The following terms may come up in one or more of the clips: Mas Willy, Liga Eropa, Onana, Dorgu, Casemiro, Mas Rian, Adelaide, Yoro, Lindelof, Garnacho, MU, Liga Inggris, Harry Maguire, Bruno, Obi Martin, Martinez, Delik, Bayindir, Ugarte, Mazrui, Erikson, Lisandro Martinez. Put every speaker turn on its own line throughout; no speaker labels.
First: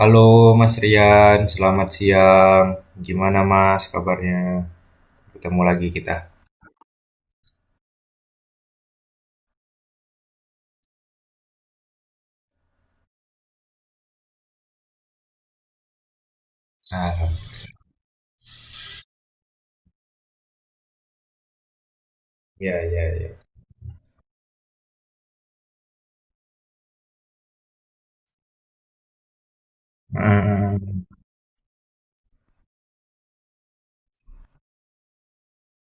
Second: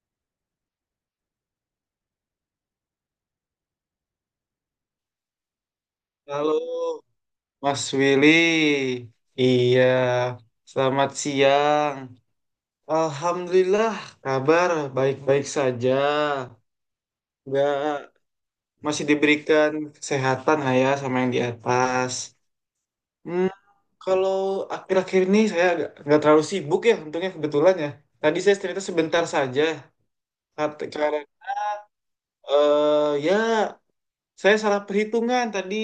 Halo Mas Rian, selamat siang. Gimana Mas kabarnya? Ketemu lagi kita.
Halo, Mas Willy. Iya, selamat siang. Alhamdulillah, kabar baik-baik saja.
Alhamdulillah.
Nggak, masih diberikan kesehatan lah ya sama yang di atas.
Ya, ya, ya.
Hmm, kalau akhir-akhir ini saya nggak terlalu sibuk ya, untungnya kebetulan ya. Tadi saya ternyata sebentar saja.
Hmm.
Karena, ya, saya salah perhitungan tadi.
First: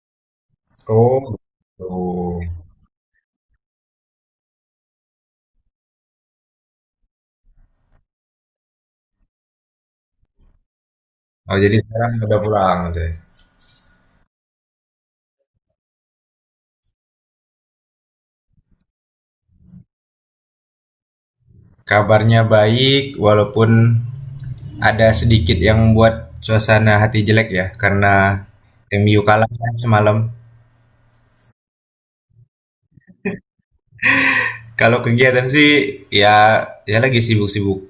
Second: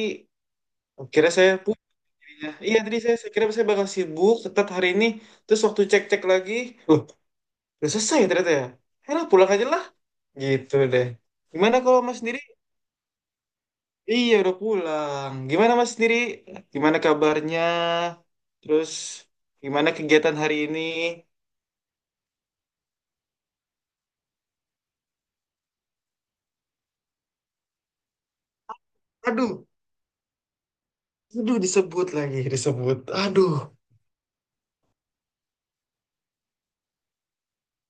Oh,
Akhirnya saya pusing. Iya,
gitu.
iya, tadi saya kira saya bakal sibuk tetap hari ini. Terus waktu cek-cek lagi, loh, udah selesai ya ternyata ya. Ya lah, pulang aja lah. Gitu deh.
Oh, jadi
Gimana kalau
sekarang
Mas
udah
sendiri?
pulang gitu ya.
Iya, udah pulang. Gimana Mas sendiri? Gimana kabarnya? Terus gimana kegiatan hari ini?
Kabarnya baik, walaupun ada sedikit yang membuat suasana hati jelek ya, karena MU kalah
Aduh,
kan semalam.
aduh disebut lagi, disebut. Aduh.
Kalau kegiatan sih, ya, ya lagi sibuk-sibuk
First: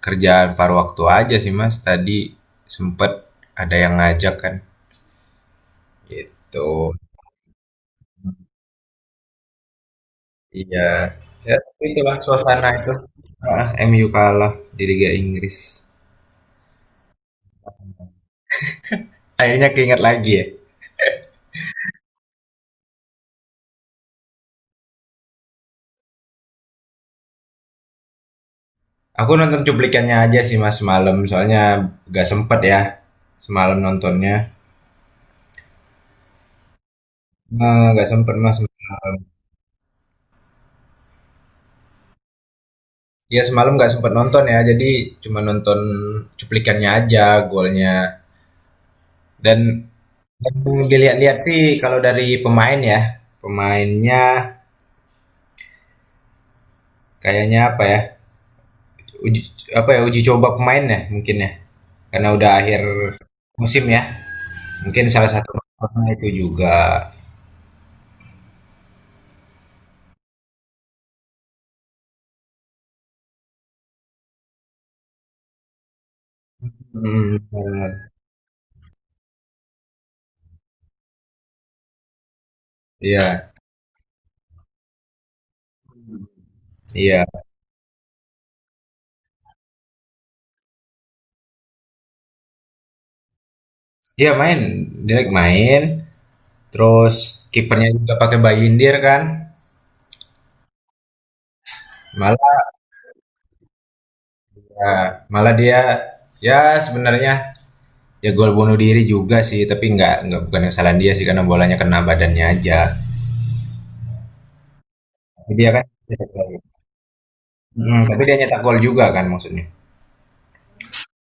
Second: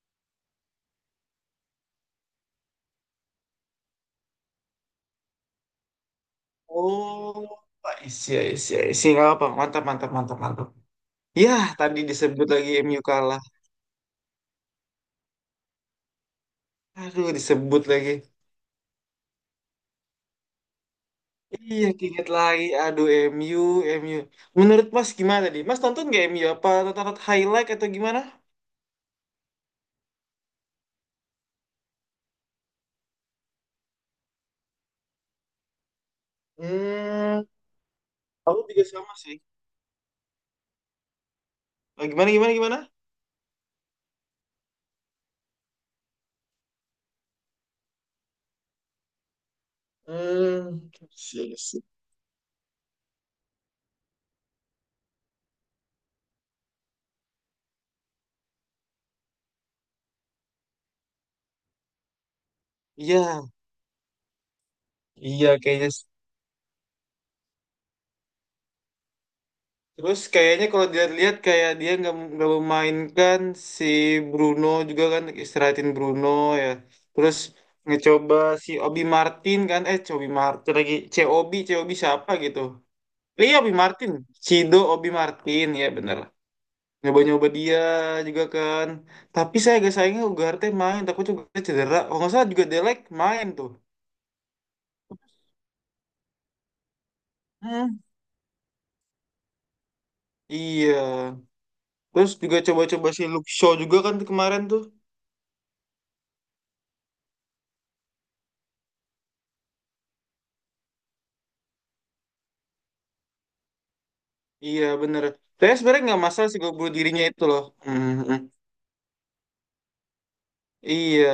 kerjaan paruh waktu aja sih Mas. Tadi sempet ada yang ngajak kan. Gitu.
Oh, isi, isi, isi. Gak apa, mantap, mantap, mantap, mantap.
Iya. Ya,
Yah,
tapi
tadi
itulah
disebut
suasana
lagi
itu.
MU kalah.
Heeh, MU kalah di Liga Inggris.
Aduh, disebut lagi.
Akhirnya keinget lagi ya.
Iya, keinget lagi. Aduh, MU, MU. Menurut Mas gimana tadi Mas nonton nggak MU? Apa tonton highlight atau gimana?
Aku nonton cuplikannya aja sih mas semalam, soalnya gak sempet ya semalam nontonnya.
Hmm,
Gak sempet mas
Aku juga sama
semalam.
sih. Oh, gimana, gimana, gimana?
Ya semalam gak sempet nonton ya, jadi cuma nonton cuplikannya aja golnya. Dan yang
hmm,
dilihat-lihat
sih,
sih
sih.
kalau dari pemain ya, pemainnya kayaknya apa ya? Uji, apa ya uji coba pemain ya mungkin ya. Karena udah akhir
Iya,
musim ya. Mungkin salah
iya
satu
kayaknya.
faktornya itu juga.
Terus kayaknya kalau dilihat-lihat kayak dia nggak memainkan si Bruno juga kan istirahatin Bruno ya. Terus
Hmm, bener.
ngecoba si Obi Martin kan? Eh, Cobi Martin lagi. COB, COB siapa gitu?
Iya,
Iya, Obi Martin. Cido Obi Martin, ya bener.
iya.
Nyoba-nyoba dia juga kan. Tapi saya agak sayangnya Ugarte main, takut juga cedera. Kalau nggak salah juga Delek main tuh.
Iya main, Dirk main. Terus kipernya
Hmm.
juga pakai Bayindir kan.
Iya. Terus juga
Malah
coba-coba si Luke Shaw juga kan tuh kemarin tuh.
ya, malah dia ya sebenarnya ya gol bunuh diri juga sih, tapi nggak bukan kesalahan dia sih karena bolanya kena badannya aja.
Iya, bener.
Tapi dia
Saya
kan
sebenarnya nggak
cetak
masalah
gol.
sih gol bunuh dirinya itu loh.
Mm, tapi dia
Hmm.
nyetak gol juga kan maksudnya.
Iya.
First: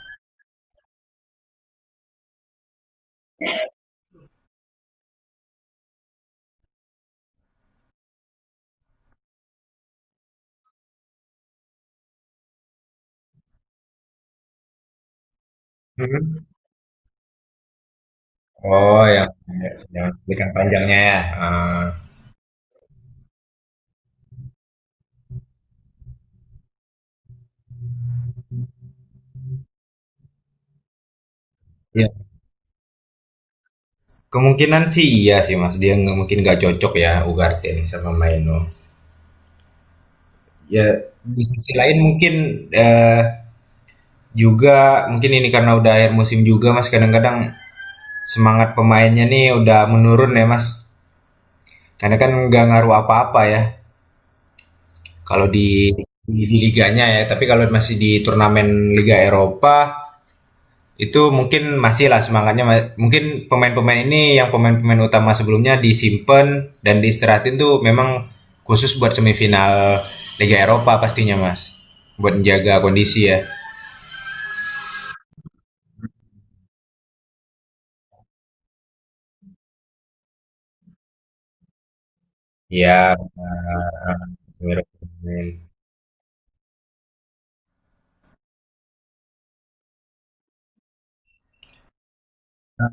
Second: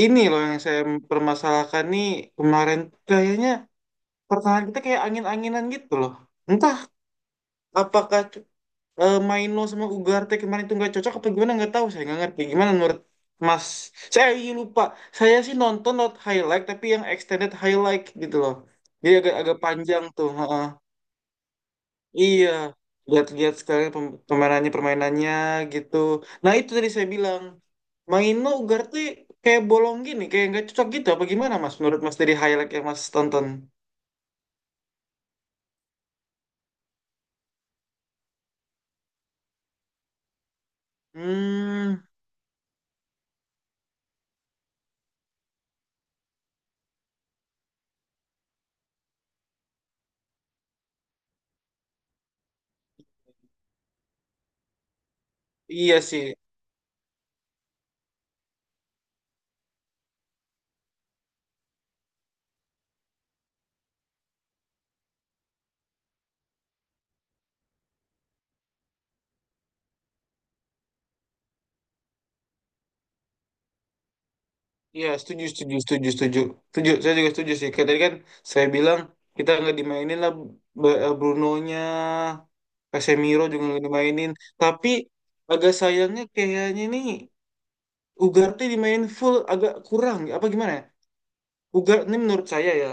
Ini loh yang saya permasalahkan nih kemarin kayaknya pertahanan kita kayak angin-anginan gitu loh. Entah apakah Maino sama Ugarte kemarin itu nggak cocok apa gimana nggak tahu saya nggak ngerti gimana menurut Mas saya lupa saya sih nonton not
Mhm.
highlight tapi yang extended highlight gitu loh
Oh,
jadi
yang
agak agak panjang tuh
berikan
heeh.
panjangnya ya. Ah.
Iya lihat-lihat sekarang permainannya permainannya gitu nah itu tadi saya bilang Maino Ugarte kayak bolong gini kayak nggak cocok gitu apa gimana Mas menurut Mas dari highlight yang Mas tonton.
Kemungkinan sih iya sih Mas, dia nggak mungkin nggak cocok ya Ugarte nih sama Maino. Ya di sisi lain
Hmm,
mungkin eh, juga mungkin ini karena udah akhir musim juga Mas, kadang-kadang semangat pemainnya nih udah menurun ya Mas. Karena kan nggak ngaruh apa-apa ya kalau di,
iya sih.
di di liganya ya, tapi kalau masih di turnamen Liga Eropa itu mungkin masih lah semangatnya, mungkin pemain-pemain ini yang pemain-pemain utama sebelumnya disimpan dan diistirahatin tuh memang khusus buat semifinal Liga Eropa pastinya mas buat menjaga kondisi ya.
Iya, setuju, setuju, setuju, setuju. Setuju, saya juga setuju sih. Kayak tadi kan saya bilang kita nggak dimainin lah Brunonya,
Iya,
Casemiro juga nggak dimainin.
benar.
Tapi agak sayangnya kayaknya nih Ugarte dimainin full agak kurang. Apa gimana ya? Ugarte ini menurut saya ya,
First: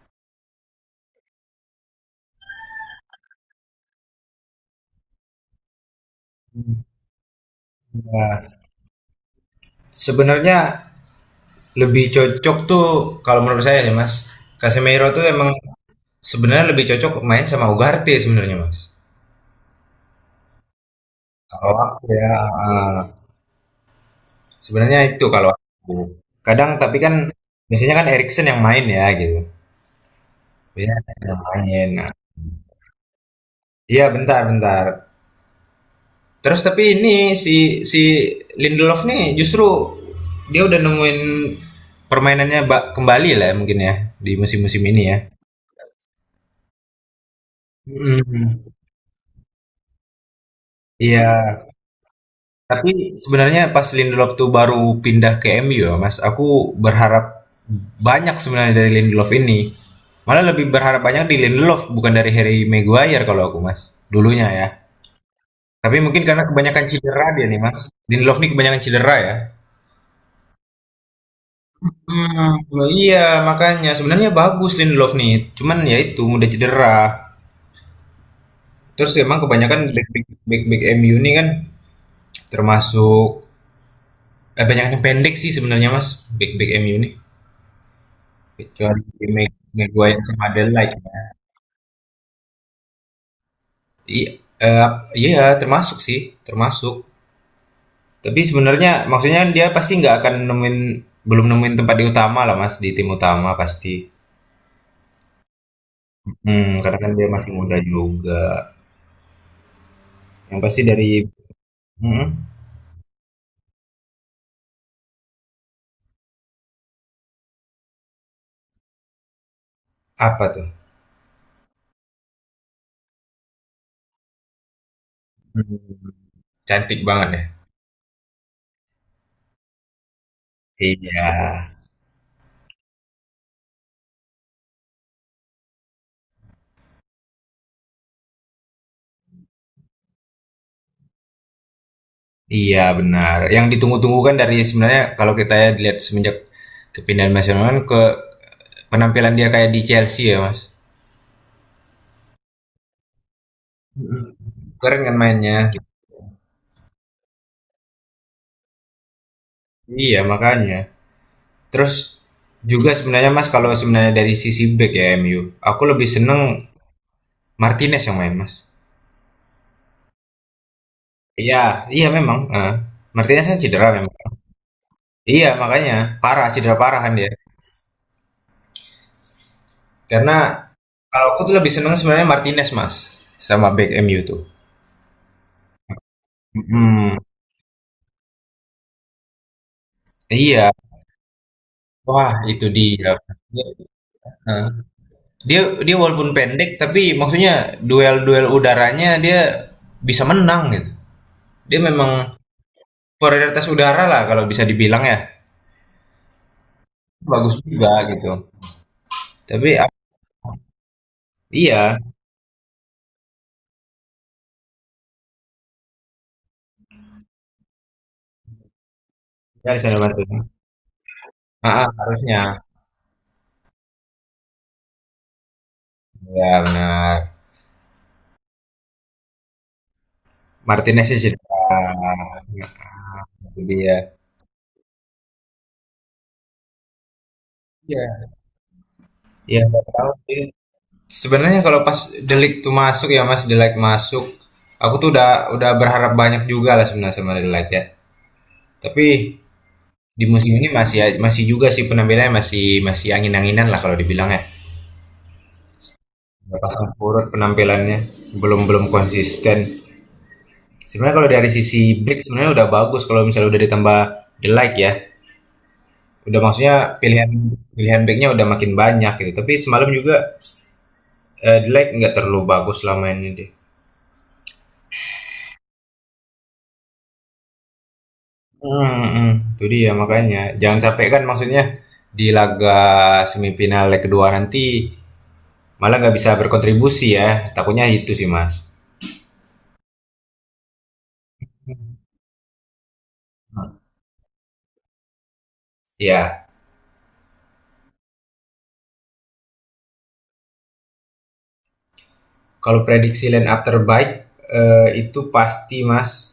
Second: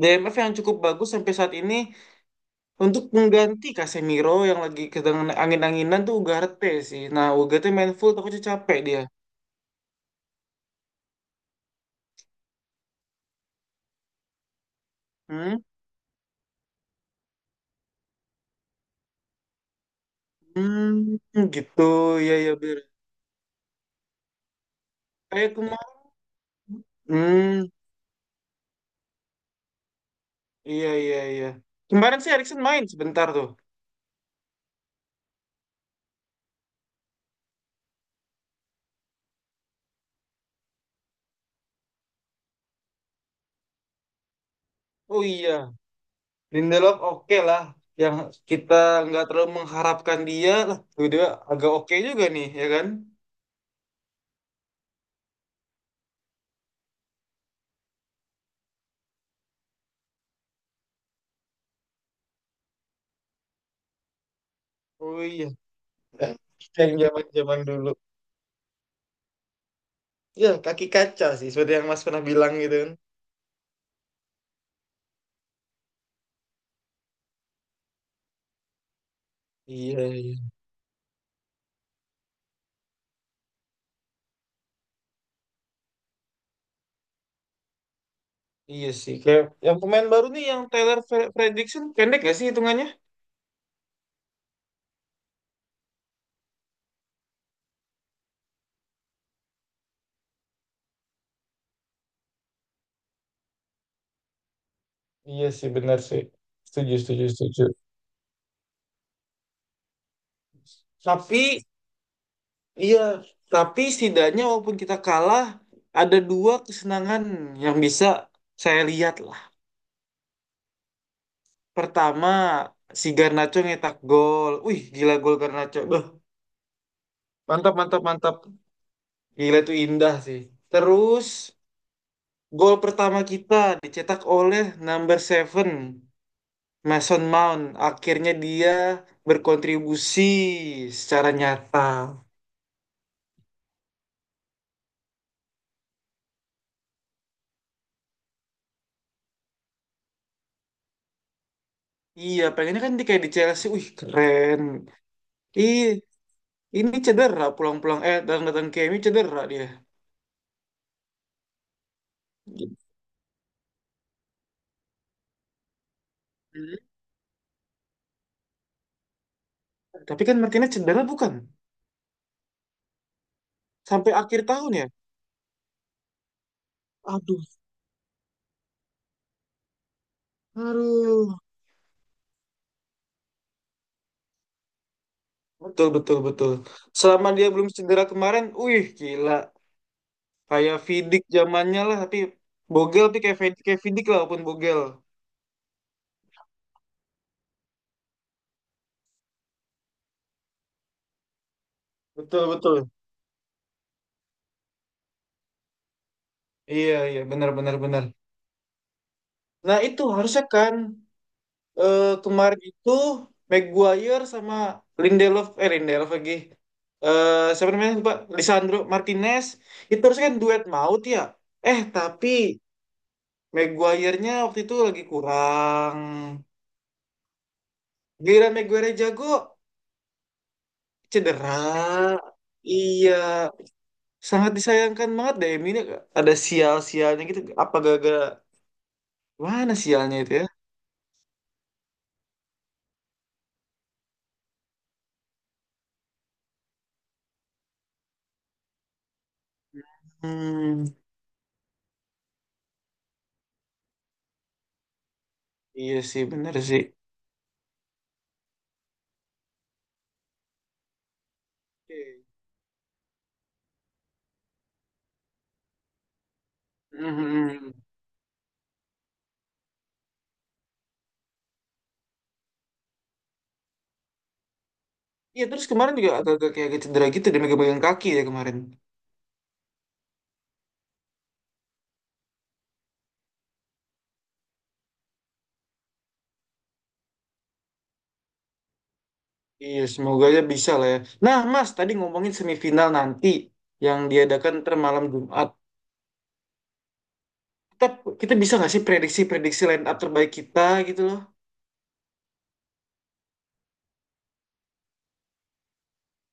DMF yang cukup bagus sampai saat ini untuk mengganti Casemiro yang lagi sedang angin-anginan tuh Ugarte sih. Nah, Ugarte main full takutnya
Nah,
capek dia.
sebenarnya lebih cocok tuh kalau menurut saya ya Mas. Casemiro tuh emang
Hmm,
sebenarnya lebih cocok main sama Ugarte sebenarnya Mas.
hmm
Kalau
gitu,
aku ya.
ya ya bener.
Sebenarnya itu kalau
Kayak
aku. Kadang tapi kan
hmm,
biasanya kan Erikson yang main ya gitu.
iya
Biasanya
iya
Erikson yang
iya.
main. Nah,
Kemarin sih Erikson main sebentar tuh.
iya bentar bentar. Terus tapi ini si si Lindelof nih justru dia udah nemuin permainannya kembali lah ya mungkin ya di musim-musim ini ya.
Oh iya, Lindelof oke lah. Yang
Mm,
kita nggak terlalu mengharapkan dia lah, tuh dia
Iya.
agak oke juga nih, ya kan?
Tapi sebenarnya pas Lindelof tuh baru pindah ke MU ya, Mas, aku berharap banyak sebenarnya dari Lindelof ini. Malah lebih berharap banyak di Lindelof bukan dari Harry Maguire kalau aku, Mas. Dulunya ya.
Oh iya,
Tapi mungkin
Eh,
karena kebanyakan
yang
cedera dia
zaman-zaman
nih, Mas.
dulu.
Lindelof nih kebanyakan cedera ya.
Ya, kaki kaca sih, seperti yang Mas pernah bilang
Hmm,
gitu kan.
iya makanya sebenarnya bagus Lindelof nih, cuman ya itu mudah cedera. Terus emang kebanyakan
Iya,
back back
iya.
back, back MU nih kan termasuk banyak yang pendek sih sebenarnya Mas, back back MU nih.
Iya
Kecuali
sih,
di
kayak yang pemain
Maguire
baru nih
sama
yang
Adelaide
Taylor
ya.
Fredrickson pendek gak sih hitungannya?
I- eh, iya, termasuk. Tapi sebenarnya maksudnya dia pasti nggak akan nemuin, belum nemuin tempat di utama lah Mas, di tim utama pasti.
Iya sih, benar sih.
Hmm,
Setuju,
karena kan
setuju,
dia masih
setuju.
muda juga. Yang pasti dari,
Tapi
hmm,
iya, tapi setidaknya walaupun kita kalah, ada dua kesenangan yang bisa saya lihat lah.
apa tuh?
Pertama, si Garnacho nyetak gol. Wih, gila gol
Hmm,
Garnacho. Beuh,
cantik banget ya.
mantap, mantap, mantap. Gila itu indah sih.
Iya.
Terus, gol pertama kita dicetak oleh number 7, Mason Mount. Akhirnya dia berkontribusi secara nyata.
Iya benar. Yang ditunggu-tunggu kan dari sebenarnya kalau kita ya lihat semenjak kepindahan Mas Yonan ke penampilan dia kayak di Chelsea ya Mas.
Iya, pengennya kan di kayak di Chelsea. Wih,
Mm-mm.
keren.
Keren kan mainnya.
Ih, ini cedera pulang-pulang datang-datang KMU cedera dia.
Iya makanya. Terus juga sebenarnya Mas kalau sebenarnya dari sisi back ya MU, aku lebih seneng
Hmm.
Martinez yang main Mas.
Tapi kan Martinez cedera bukan?
Iya, iya memang. Eh. Martinez kan cedera
Sampai
memang.
akhir tahun ya?
Iya makanya parah, cedera parah kan dia.
Aduh,
Karena kalau
aduh.
aku tuh lebih seneng sebenarnya Martinez Mas sama back MU tuh.
Betul, betul, betul.
Mm,
Selama dia belum cedera kemarin, wih gila.
Iya,
Kayak Vidic zamannya lah, tapi
wah itu
Bogel
dia.
tapi
Dia,
kayak Vidic lah walaupun
eh,
Bogel.
dia dia walaupun pendek tapi maksudnya duel-duel udaranya dia bisa menang gitu. Dia memang
Betul, betul.
prioritas udara lah kalau bisa dibilang ya.
Iya, iya, benar,
Bagus
benar,
juga
benar.
gitu. Tapi
Nah
ap,
itu harusnya kan
iya,
eh, kemarin itu Maguire sama Lindelof lagi eh siapa namanya lupa Lisandro Martinez
ya Lisandro
itu harusnya kan
Martinez.
duet maut ya
Ah
eh
ah,
tapi
harusnya.
Maguire-nya waktu itu lagi kurang
Ya benar.
giliran Maguire jago
Martinez-nya cedera.
cedera
Nah,
iya
itu dia.
sangat disayangkan banget deh MU ini ada sial-sialnya gitu apa gara-gara
Iya. Iya
mana
nggak tahu
sialnya itu
sih.
ya.
Sebenarnya kalau pas Delik tuh masuk ya Mas, Delik masuk, aku tuh udah berharap banyak juga lah sebenarnya sama Delik ya. Tapi di musim ini
Hmm
masih, masih juga sih penampilannya masih masih angin-anginan lah kalau dibilang ya.
iya sih bener
Nggak
sih.
pasang surut penampilannya, belum belum konsisten. Sebenarnya kalau dari sisi back
Oke.
sebenarnya udah bagus kalau misalnya udah ditambah The Like ya. Udah maksudnya pilihan
Mhm.
pilihan backnya udah makin banyak gitu. Tapi semalam juga The Like nggak terlalu bagus lah mainnya deh.
Iya terus kemarin juga agak agak kayak cedera gitu dia megang kaki ya kemarin.
Hmm, hmm. Itu dia makanya. Jangan sampai kan maksudnya di laga semifinal leg kedua nanti malah nggak bisa berkontribusi ya. Takutnya itu sih mas.
Iya semoga aja bisa lah ya. Nah Mas
Hmm.
tadi ngomongin semifinal nanti yang diadakan ntar malam Jumat.
Ya,
Kita, kita bisa nggak sih prediksi-prediksi line up terbaik kita gitu loh?
kalau prediksi line up terbaik itu pasti mas.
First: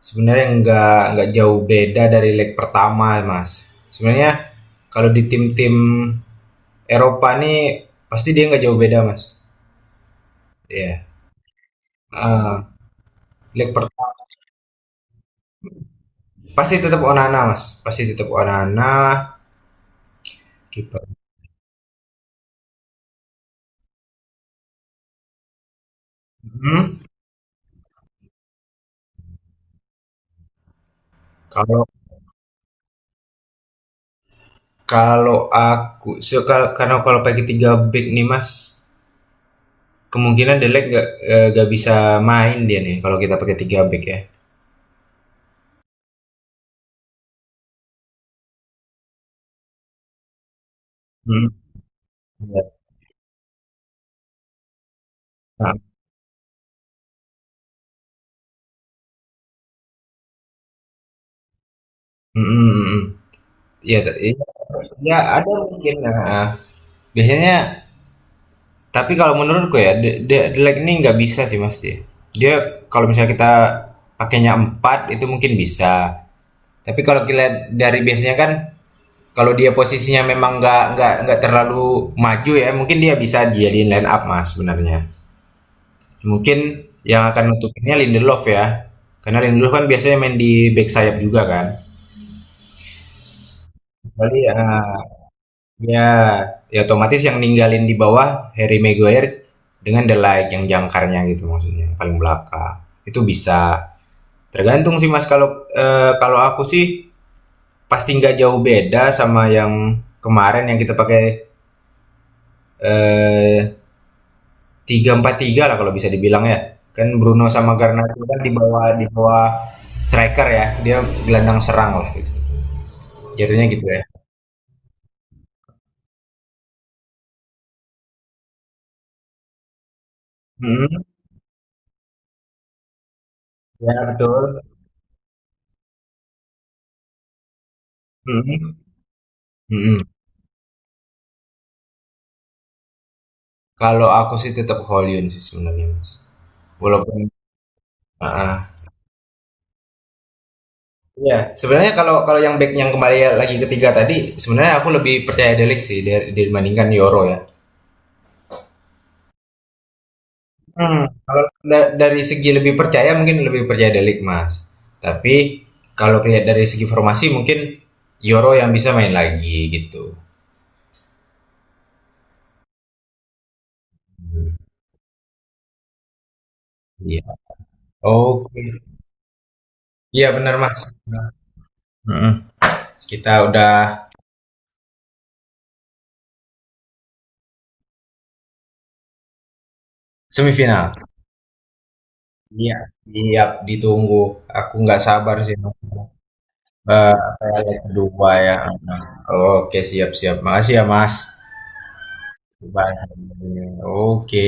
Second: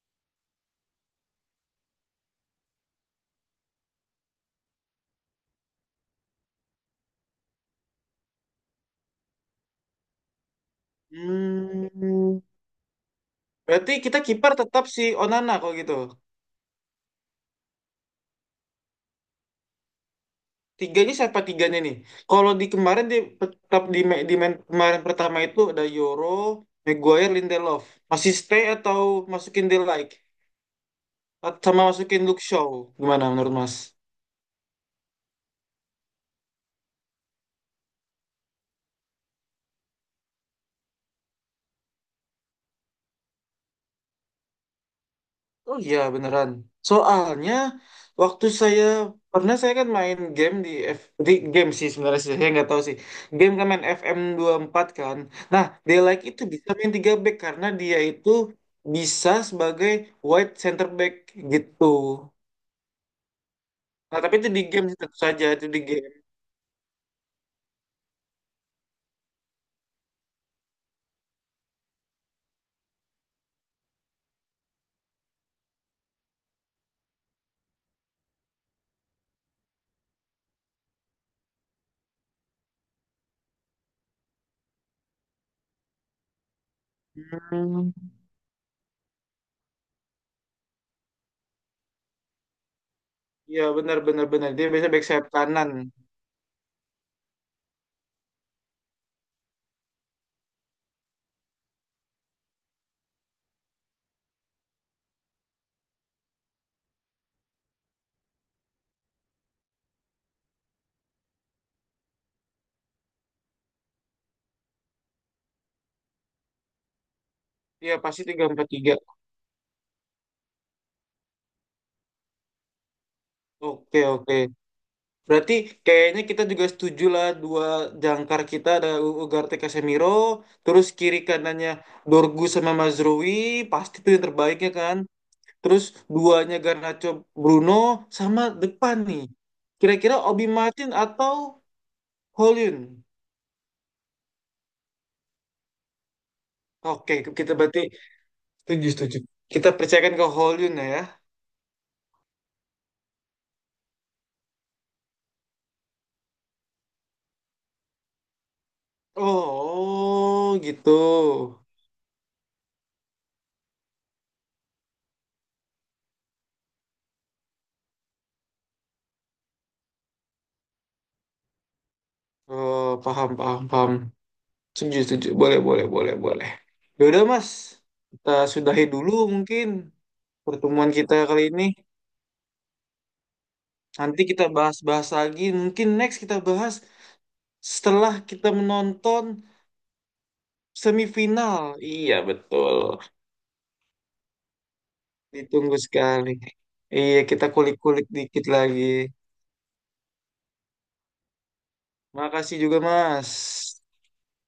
Sebenarnya nggak jauh beda dari leg pertama, Mas. Sebenarnya kalau di tim-tim Eropa nih pasti dia nggak jauh beda, Mas. Iya.
Hmm,
Ah, leg
berarti kita
pertama
kiper tetap si Onana kalau gitu.
pasti tetap Onana, Mas. Pasti tetap Onana kiper.
Tiganya siapa tiganya nih? Kalau di kemarin di tetap di, ma- di main kemarin pertama itu ada Yoro,
Hmm.
Maguire, Lindelof. Masih stay atau masukin De Ligt? Sama
Kalau
masukin Luke Shaw. Gimana menurut Mas?
kalau aku so, karena kalau pakai tiga back nih, Mas, kemungkinan Delek nggak, nggak bisa main dia nih kalau kita pakai tiga back ya.
Oh iya beneran. Soalnya waktu saya pernah saya kan main game di F di
Hmm.
game sih sebenarnya sih saya
Iya.
nggak tahu sih. Game kan main FM 4 kan. Nah,
Nah,
dia like itu bisa main 3 back karena dia itu bisa sebagai wide center back gitu.
mm, mm, mm, mm. Iya da
Nah, tapi
iya
itu di game sih,
iya
tentu saja
ada
itu di
mungkin,
game.
heeh. Biasanya tapi kalau menurutku ya the lag ini nggak bisa sih, Mas, dia. Dia kalau misalnya kita pakainya 4, itu mungkin bisa. Tapi kalau dilihat dari biasanya kan kalau dia posisinya memang nggak nggak terlalu maju ya, mungkin dia bisa dijadiin line up, Mas, sebenarnya. Mungkin yang akan
Hmm.
nutupinnya Lindelof ya, karena Lindelof kan biasanya main di bek sayap juga kan.
Iya benar benar
Kecuali
benar. Dia biasa
heeh.
back sayap kanan.
Ya, ya otomatis yang ninggalin di bawah Harry Maguire dengan The Ligt yang jangkarnya gitu maksudnya, yang paling belakang. Itu bisa. Tergantung sih Mas kalau kalau aku sih pasti nggak jauh beda sama yang kemarin yang kita pakai eh 3-4-3 lah kalau bisa dibilang ya. Kan Bruno sama
Iya
Garnacho
pasti
kan
tiga empat tiga.
di bawah striker ya. Dia gelandang serang lah gitu. Jadinya gitu
Oke
ya.
oke. Berarti kayaknya kita juga setuju lah dua jangkar kita ada Ugarte Casemiro, terus
Hmm,
kiri kanannya Dorgu sama Mazrui,
ya
pasti itu yang
betul.
terbaiknya kan. Terus duanya Garnacho Bruno sama
Hmm,
depan nih.
hmm.
Kira-kira Obi Martin atau Hollywood?
Kalau aku sih tetap Hollywood sih sebenarnya, Mas.
Oke,
Walaupun
kita berarti
heeh.
setuju setuju. Kita percayakan ke Hollywood ya.
Iya, sebenarnya kalau kalau yang back yang kembali lagi ketiga tadi, sebenarnya aku lebih percaya Delik sih dari dibandingkan Yoro ya.
Oh,
Hmm, kalau
gitu.
dari segi lebih percaya mungkin lebih percaya Delik, Mas. Tapi kalau lihat dari segi formasi mungkin Yoro yang bisa main lagi gitu.
Oh, paham paham paham.
Hmm,
Setuju, setuju. Boleh, boleh, boleh, boleh. Ya
Iya.
udah, Mas. Kita
Oke.
sudahi dulu mungkin
Iya benar, Mas.
pertemuan kita kali ini.
Heeh. Kita udah
Nanti kita bahas-bahas lagi. Mungkin next kita bahas setelah kita menonton
semifinal.
semifinal. Iya,
Iya,
betul.
siap ditunggu. Aku nggak sabar sih.
Ditunggu sekali.
Eee,
Iya,
apa
kita
ya, leg
kulik-kulik
kedua
dikit
ya.
lagi.
Oke, siap siap. Makasih ya, Mas.
Makasih juga,
Bye.
Mas.
Oke.